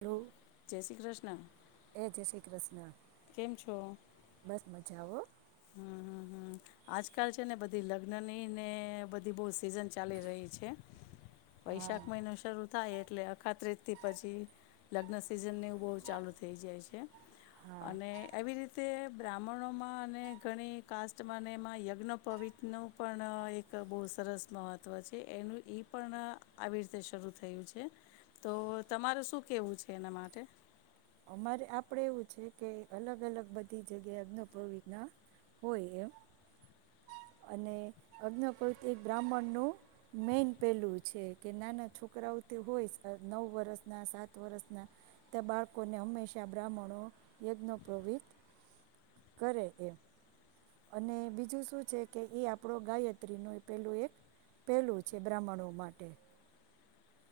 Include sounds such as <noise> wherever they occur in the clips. Hello જય શ્રી કૃષ્ણ. એ જય શ્રી કૃષ્ણ. કેમ છો બસ મજા હો. હ આજકાલ છે ને, બધી લગ્નનીને બધી બહુ સિઝન ચાલી રહી છે. વૈશાખ મહિનો શરૂ થાય એટલે, અખાત્રીજથી પછી લગ્ન સિઝનને બહુ ચાલુ થઈ જાય છે અને એ રીતે બ્રાહ્મણોમાં અને ઘણી કાસ્ટમાંને એમાં યજ્ઞ પવિત્રનું પણ એક બહુ સરસ મહત્ત્વ છે એનું એ પણ આવી રીતે શરૂ થયું છે. તો તમારે શું કહેવું છે એના માટે? અમારે આપડે એવું છે કે, અલગ અલગ બધી જગ્યા અગ્ન પવિત્ ના હોય એમ અને અગ્ન પવિત્ એક બ્રાહ્મણનું મેન પહેલું છે કે, નાના છોકરાઓ તે હોય નવ વર્ષના, સાત વર્ષના, ત્યાં બાળ લોકોને હંમેશાં બ્રાહ્મણો યજ્ઞો પવિત્ કરે એમ. અને બીજું શું છે કે, એ આપણો ગાયત્રીનું પેલું એક પહેલું છે બ્રાહ્મણો માટે.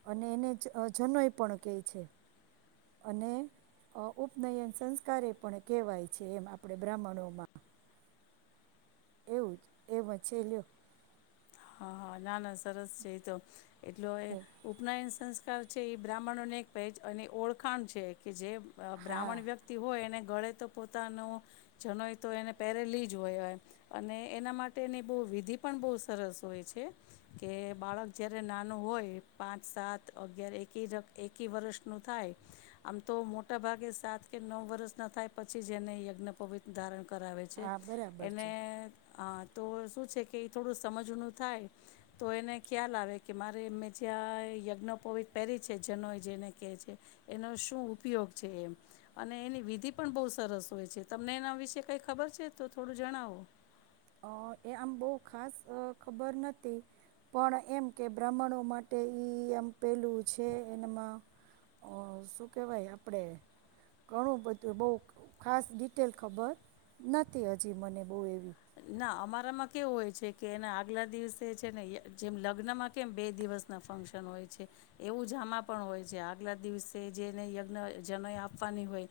અને એને જનોય પણ કહે છે અને ઉપનયન સંસ્કારે પણ કેહેવાય છે એમ આપડે બ્રાહ્મણોમાં. એ વચ્ચે લ્યો. હ હા ના ના સરસ છે એતો એટલે, એ ઉપનાયન સંસ્ છે. એ બ્રાહ્મણોને એક અને ઓળખાણ છે કે જે હા બ્રાહ્મણ વ્યક્તિ હોય એને ગળે તો પોતાનો જનોય તો એને પહેરેલી જ હોયય. અને એના માટેની બહુ વિધિ પણ બહુ સરસ એ છે કે, બાળક જ્યારે નાનું હોય પાંચ, સાત, અગિયાર એકી જ એકી વર્ષનું થાય. આમ તો મોટાભાગે સાત કે નવ વર્ષના થાય પછી જ એને યજ્ઞ પવિત્ર ધારણ કર કરાવે છે. હા બરાબર છે એને અ તો શું છે કે, થોડું સમજનું થાય તો, એને ખ્યાલ આવે કે, મારે એમે જ્યાં યજ્ઞપોવિત પહેરી છે, જનોય જેને કહે છે. એનો શું ઉપયોગ છે એમ. અને એની વિધિ પણ બહુ સરસ હોય છે. તમને એના વિશે કઈ ખબર છે? તો થોડું જણાવો. અ એ આમ બહુ ખાસ ખબર નથી. પણ એમ કે, બ્રાહ્મણો માટે ઈ એમ પેલું છે. એનામાં શું કહેવાય આપણે ઘણું બધું બહુ ખાસ ડિટેલ ખબર નથી. હજી મને બહુ એવી. ના અમારામાં કેવું હોય છે કે, એના આગલા દિવસે છે ને, જેમ લગ્નમાં કેમ બે દિવસના ફંક્શન હોય છે. એવું જ આમાં પણ હોય છે. આગલા દિવસે જેને યજ્ઞ જનોઈ આપવાની હોય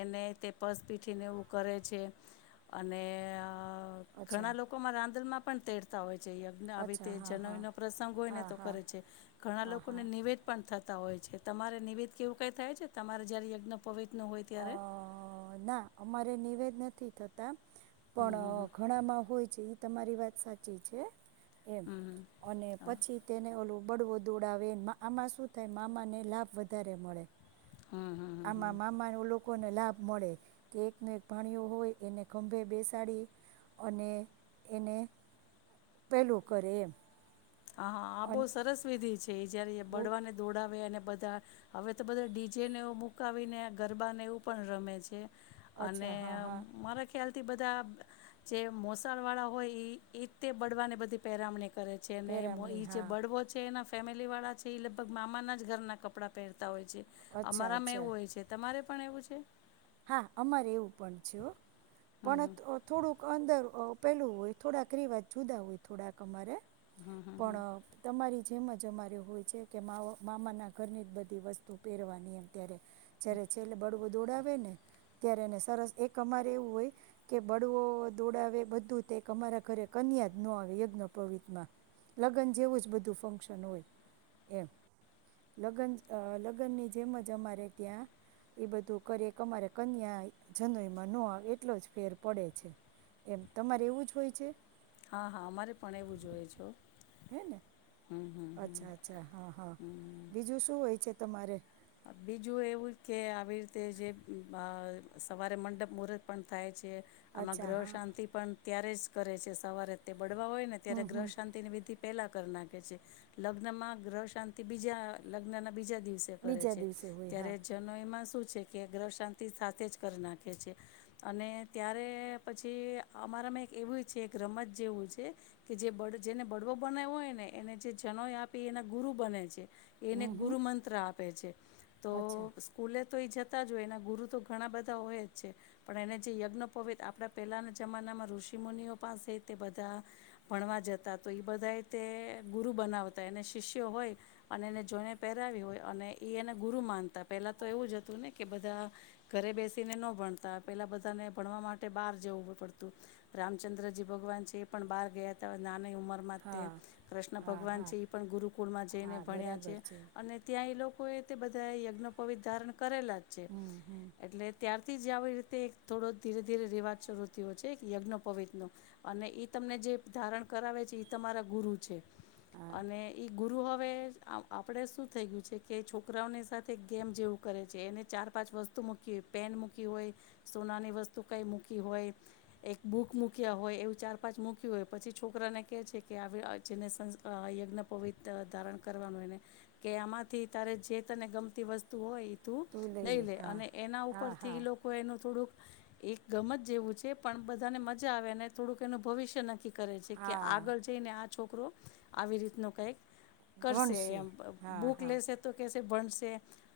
એને તે પસ પીઠીને એવું કરે છે. અને અચ્છા ઘણા લોકો માં રાંદલમાં પણ તેડ તા હોય. જે યજ્ઞ આવી અચ્છા રીતે હા હા જનોઈ નો પ્રસંગ હોય ને હા તો હા કરે છે ઘણા હા લોકોને હા નેવેધ પણ થત તા હોય છે તમારે નેવેધ કે એવું કંઈ થાય છે તમારે જયારે યજ્ઞ પવિત નું હોય ત્યારે અ ના અમારે નેવેધ નથી થતા. હમ પણ હમ ઘણામાં હોય છે. તમારી વાત સાચી છે. એમ હમ હમ હમ અને હા પછી તેને ઓલું બળવો દોડાવે મા આમાં શું થાય મામાને લાભ વધારે મળે. હમ-હમ-હમ-હમ. કોને લાભ મળે કે એકને એક ભાણીયો હોય એને ખંભે બેસાડી અને એને પેલું કરે એમ. હા-હા આ બહુ અને સરસ વિધિ છે. તે જ્યારે એ બહુ બળવાને દોડાવે અને બધા. હવે તો બધા ડીજેને એવું મુકાવીને ગરબાને એવું પણ રમે છે. અને અચ્છા હા અમ્મ હા મારા ખ્યાલ થી બધા જે મોસાળ વાળા હોય ઈ તે બળવાને બધી પેરામણી કરે તેને ઈ મો પેરામણી ઈ જે હા બળવો છે એના ફેમિલી વાળા છે એ લગભગ મામાના જ ઘરના કપડાં પહેર તા હોય છે. અચ્છા અમારામાં અચ્છા એવું હોય છે તમારે પણ એવું છે? હા, અમારે એવું પણ છે હો. હમ પણ હમ થો-થોડુંક અંદર ઓ પેલું હોય થોડાક રિવાજ જુદા હોય થોડાક અમારે. પણ તમારી જેમ જ અમારે હોય છે કે માઓ મામાના ઘરની જ બધી વસ્તુ પેરવાની એમ ત્યારે જ્યારે છેલ્લે બળવું દોડાવે ને ત્યારે એને સરસ એક અમારે એવું હોય કે બળવો દોડાવે બધું તે અમારા ઘરે કન્યા જ નો આવે યજ્ઞ પવિત માં લગન જેવું જ બધું ફંક્શન હોય એમ લગન અહ લગ્ન ની જેમ જ અમારે ત્યાં ઈ બધું કરે. તમારે કન્યા ઈ જનોઈમાં નો આવે એટલો જ ફેર પડે છે એમ તમારે એવું જ હોય છે? હા હા અમારે પણ એવું હોય છો. હે ને અચ્છા અચ્છા હા હા બીજું શું હોય છે? તમારે બીજું એવું કે આવી રીતે જે અ મ સવારે મંડપ મુહરત પણ થાય છે. આમાં અચ્છા ગ્રહ હા શાંતિ પણ ત્યારે જ કરે છે સવારે તે બળવા હોય ને ત્યારે હમ ગ્રહ હમ શાંતિની વિધિ પેલા કર નાખે છે, લગ્નમાં ગ્રહ શાંતિ બીજા અ લગ્નના બીજા દિવસે કરે બીજા છે, દિવસે હોય હા ત્યારે જનોઈ એમાં શું છે કે ગ્રહ શાંતિ સાથે જ કરી નાખે છે, અને ત્યારે પછી અમારામાં એક એવું છે એક રમત જેવું છે કે જે બળ જેને બળવો બનાવ્યો હોય ને એને જે જનોય આપી એના ગુરુ બને છે. એને હમ હમ ગુરુ મંત્ર આપ પે છે. તો અચ્છા સ્કૂલે તો એ જતા જ હોય એના ગુરુ તો ઘણા બધા હોય જ છે, પણ એને જે યજ્ઞ પવિત્ર આપણા પહેલાના જમાનામાં ઋષિ મુુનિઓ પાસે તે બધા ભણવા જતા તો ઈ બધાએ તે ગુરુ બનાવતા એને શિષ્યો હોય અને એને જોઈને પહેરાવી હોય અને ઈ એને ગુરુ માનતા પેલા તો એવું જ હતું ને કે બધા ઘરે બેસીને ન ભણતા પેલા બધાને ભણવા માટે બહાર જવું પડતું. રામચંદ્રજી ભગવાન છે એ પણ બહાર ગયા હતા નાની ઉંમર મર માં તે હા કૃષ્ણ હા ભગવાન હા છે ઈ પણ ગુરુકુળમાં જઈને હા ભણ્યા છે બરાબર અને ત્યાં ઈ લોકો તે બધા યજ્ઞ પવિધારણ કરેલા જ છે, હમ હમ એટલે ત્ય થી જે આવી રીતે થોડો ધીરે ધીરે રિવાજ શરૂ થયો છે યજ્ઞ પવિત્ર નો અને એ તમને જે ધારણ કરાવે છે ઈ તમારા ગુરુ છે હા અને ઈ ગુરુ હવે આપણે શું થઈ ગયું છે કે છોકરાઓની સાથે ગેમ જેવું કરે છે એને ચાર પાંચ વસ્તુ મૂકીય પેન મૂકી હોય, સોનાની વસ્તુ કંઈ મૂકી હોય, એક બૂક મૂક્યા હોય એવું ચાર પાંચ મૂક્યું હોય. પછી છોકરાને કહે છે કે આ વે જેને સ યજ્ઞ પવિત્ર ધારણ કરવાનું એને કે આમાં થી તારે જે તને ગમતી વસ્તુ હોય તુ લઈ લે અને એના ઉપર હા થી હા લોકો એનું થોડુંક એક ગમત જેવું છે પણ બધાને મજા આવે અને થોડુંક એનું ભવિષ્ય નક્કી કરે છે કે હા આગળ જઈને આ છોકરો આવી રીતનો કંઈક કરશે ભણશે એમ હા બુક હા તો કેસે ભણસે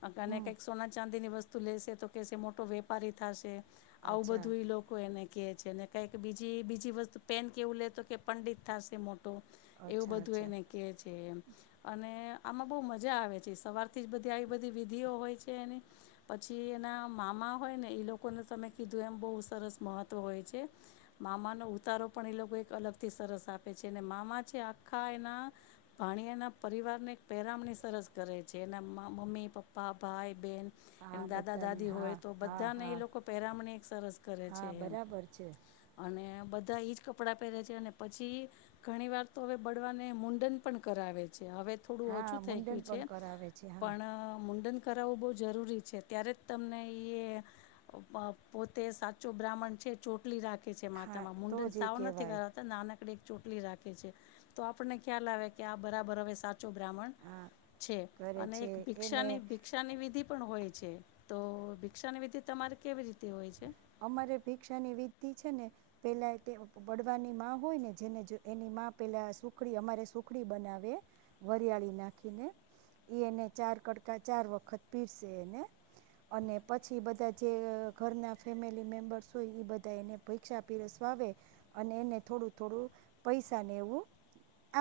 અ કને હમ કંઈક સોના ચાંદી ની વસ્તુ લેશે તો કેશે મોટો વેપારી થાસે. આવું અચ્છા બધું ઈ લોકો એને કે છે ને કઈ બીજી બીજી વસ્તુ પેન કેવું લેતો કે પંડિત થશે મો ટો એવું અચ્છા બધું અચ્છા એને કે છે એમ અને આમાં બહુ મજા મજા આવે છે સવારથી જ બધી આવી બધી વિધિઓ હોય છે એની પછી એના મામા હોય ને એ લોકોને તમે કીધું એમ બહુ સરસ મહત્ત્વ હોય છે મામાનો ઉતારો પણ એ લોકો એક અલગથી સરસ આપે છે અને મામા છે આખા એના ભાણીયાના પરિવારને એક પહેરામણી સરસ કરે છે એના મમ્મી પપ્પા ભાઈ બહેન એ હા દાદા બધાને દાદી હોય હા તો હા બધાને એ હા લોકો પહેરામણી એક સરસ કરે છે હા એમ બરાબર છે અને બધા એ જ કપડાં પહેરે છે અને પછી ઘણી વાર તો હવે બળવાને મુંડન પણ કરાવે છે. હવે થોડું હા ઓછું થઈ ગયું મુંડન પણ છે, કરાવે છે હા પણ મુુંડન કરાવવું બઉ જરૂરી છે ત્યારે જ તમને એ, પોતે સાચો બ્રાહ્મણ છે ચો ટલી રાખે છે હા માતામાં તો મુંડન જ એ સાવ નથી કહેવાય કરતા નાનકડી ચોટલી રાખે છે, તો આપણને ખ્યાલ આવે કે આ બરાબર હવે સાચો બ્રાહમ હા છે, કરે અને એક છે ભિક્ષાની એને ભિક્ષાની વિધિ પણ હોય છે, તો ભિક્ષાની વિધિ તમારે કેવી રીતે હોય છે. અમારે ભિક્ષાની વિધિ છે ને, પેલા તે બળવાની માં હોય ને જેને એની પેલા સુખડી અમારે સુખડી બનાવે, વરિયાળી નાખીને, એ એને ચાર કડકા ચાર વખત પીરસે એને, અને પછી બધા જે ઘરના ફેમિલી મેમ્બર્સ હોય એ બધા એને પૈક્ષા પીરસવાવે, અને એને થોડું થોડું, પૈસાને એવું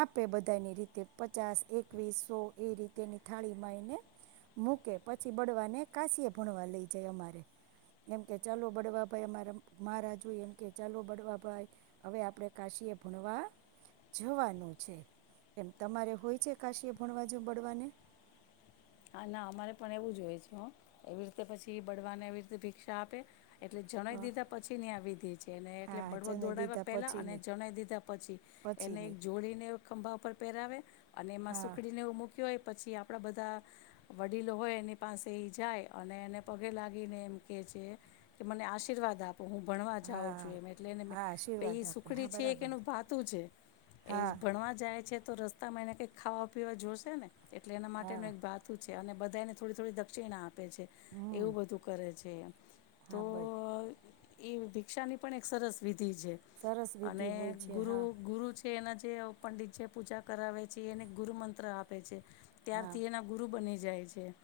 આપે બધાની રીતે પચાસ એકવીસ સો એ રીતેની થાળીમાં એને, મૂકે પછી બળવાને કાસી્ય ભણવા લઈ જાય અમારે, એમ કે ચાલો બળવાભાઈ અમારા મહારાજ હોય એમ કે ચાલો બળવાભાઈ, અમારે મહારાજુ એમકે ચાલો બળવાભાઈ હવે આપણે કાશ્યએ ભણવા જવાનું છે એમ તમારે હોય છે, કાશી ભણવા જો બળવાને? હા ના અમારે પણ એવું જ હોય છે, એવી રીતે પછી બળવાને એવી રીતે ભિક્ષા આપે એટલે જણાઈ હા દીધા પછી ની આ વિધિ છે ને એટલે હા બળવો જને દોડાવ્યા દીધા પહેલાં અને પછીની જણાઈ દીધા પછી, એને એક પછીની જોડીને ખંભા ઉપર પેરાવે. અને એમાં હા સુખડીને એવું મૂક્યો એ પછી આપણા બધા વડીલો હોય એની પાસે એ જાય અને એને પગે લાગીને એમ કે છે કે, મને આશીર્વાદ આપ તો હું ભણવા જાઉં છું હા એમ એટલેને, હા આશીર્વાદ એ આપે સુખડી હા છે કે બરાબર એનું ભાતું છે, એ હા ભણવા જાય છે તો રસ્તામાં એને કંઈક ખાવા પીવા જોશે ને. એટલે એના માટેનો હા એક ભાત યા અને બધાને થોડી થોડી દક્ષિણા આપ પે છે હમ એવું બધું કરે છે એ. તો હા બસ અહ એયુ ભિક્ષાની પણ એક સરસ વિ ઘી છે સરસ વિધિ અને હોય છે ગુરુ હા ગુરુ છે એનાજ જે પંડિત જે પૂજા કરાવે છે એને ગુરુમંત્ર આપે છે. હા ત્યારથી એના <unintelligible> બની જાય છે.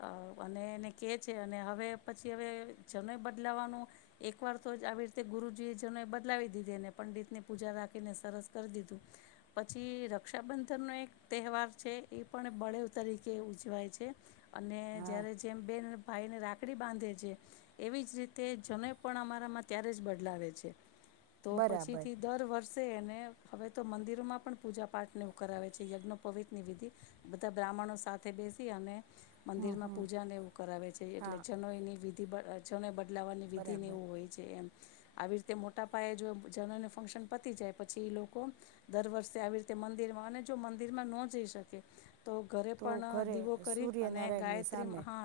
અહ અને એને કહે છે અને હવે પછી હવે જનોઈ બદલાવવાનું એકવાર તો જ આવી રીતે ગુરુજીએ જનોઈ બદલાવી દીધી અને પંડિતની પૂજા રાખીને સરસ કરી દીધું પછી રક્ષાબંધનનો એક તહેવાર છે એ પણ બળેવ તરીકે ઉજવાય છે. અને હા જ્યારે જેમ બેન ભાઈને રાખડી બાંધે છે એવી જ રીતે જનોઈ પણ અમારામાં ત્યારે જ બદલાવે છે. તો પછી બરાબર થી દર વર્ષ એને હવે તો મંદિરોમાં પણ પૂજા પાઠ ને એવું કરાવે છે યજ્ઞો પવિત ની વિધિ બધા બ્રાહ્મણો સાથે બેસી અને હમ મંદિર માં હમ પૂજા ને એવું કરાવે છે એટલે હા જનોઈની વિ છેને બ લાવવાની વિધિને બરાબર એવું હોય છે એમ આવી રીતે મોટા પાયે જો જનોઈનો ફંક્શન પતી જાય પછી એ લોકો દર વર્ષે આવી રીતે મંદિરમાં અને જો મંદિરમાં ન જઈ શકે તો ઘરે તો પણ ઘરે દીવો કરી અને સૂર્યનારાયણની ગાયત્રી સામે હા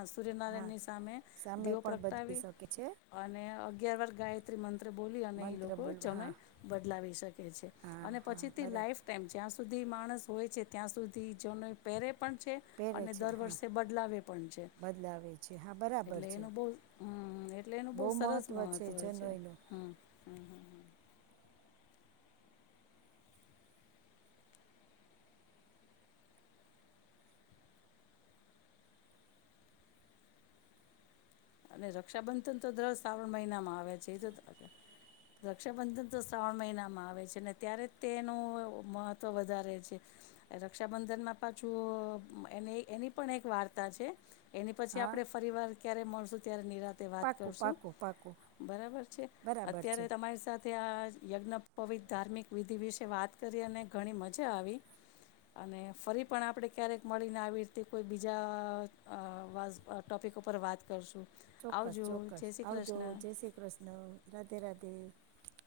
હા સૂર્યનારાયણની સામે સામે દીવો પણ બદલી પ્રગટાવી શકે છે અને ગેવર ગાયત્રી મંદ બોલી અને એ મંત્ર લોકો બોલ જનોઈ હા બદલાવી શકે છે હા અને હા પછીથી બરાબર લાઈફ ટાઈમ જ્યાં સુધી સુધી માણસ હોય છે ત્યાં સુધી જનોઈ પેરે છે પહેરે અને છે દર હા વર્ષે બદલાવે પણ છે બદલાવે છે હા બરાબર એટલે છે એનું બૌ હમ એટલે એનું બહુ બૌ સરસ મહત્ત્વ મહત્વ છે જનોયનું હ. અને રક્ષાબંધન તો દ્ર શ્રાવણ મહિનામાં આવે છે રક્ષાબંધન તો શ્રાવણ મહિનામાં આવે છે અનેને ત્યારે તેનું મહત્વ વધારે છે રક્ષાબંધનમાં પાછું એ એની પણ એક વાર્તા છે. એની પછી હા આપણે ફરીવાર ક્યારે મળશું. અત્યારે નિરાતે. વાત પાકું કરશું પાકું પાકું બરાબર છે બરાબર છે અત્યારે તમારી સાથે આ યજ્ઞ. પવિત ધાર્મિક વિધિ વિશે વાત કરી અને ઘણી મજા આવી અને ફરી પણ આપણે ક્યારેક મળીને આવી રીતે કોઈ બીજા ટોપિક ઉપર વાત કરશું ચોક્કસ આવજો ચોક્કસ જય શ્રી આવજો કૃષ્ણ જય શ્રી કૃષ્ણ રાધે રાધે તે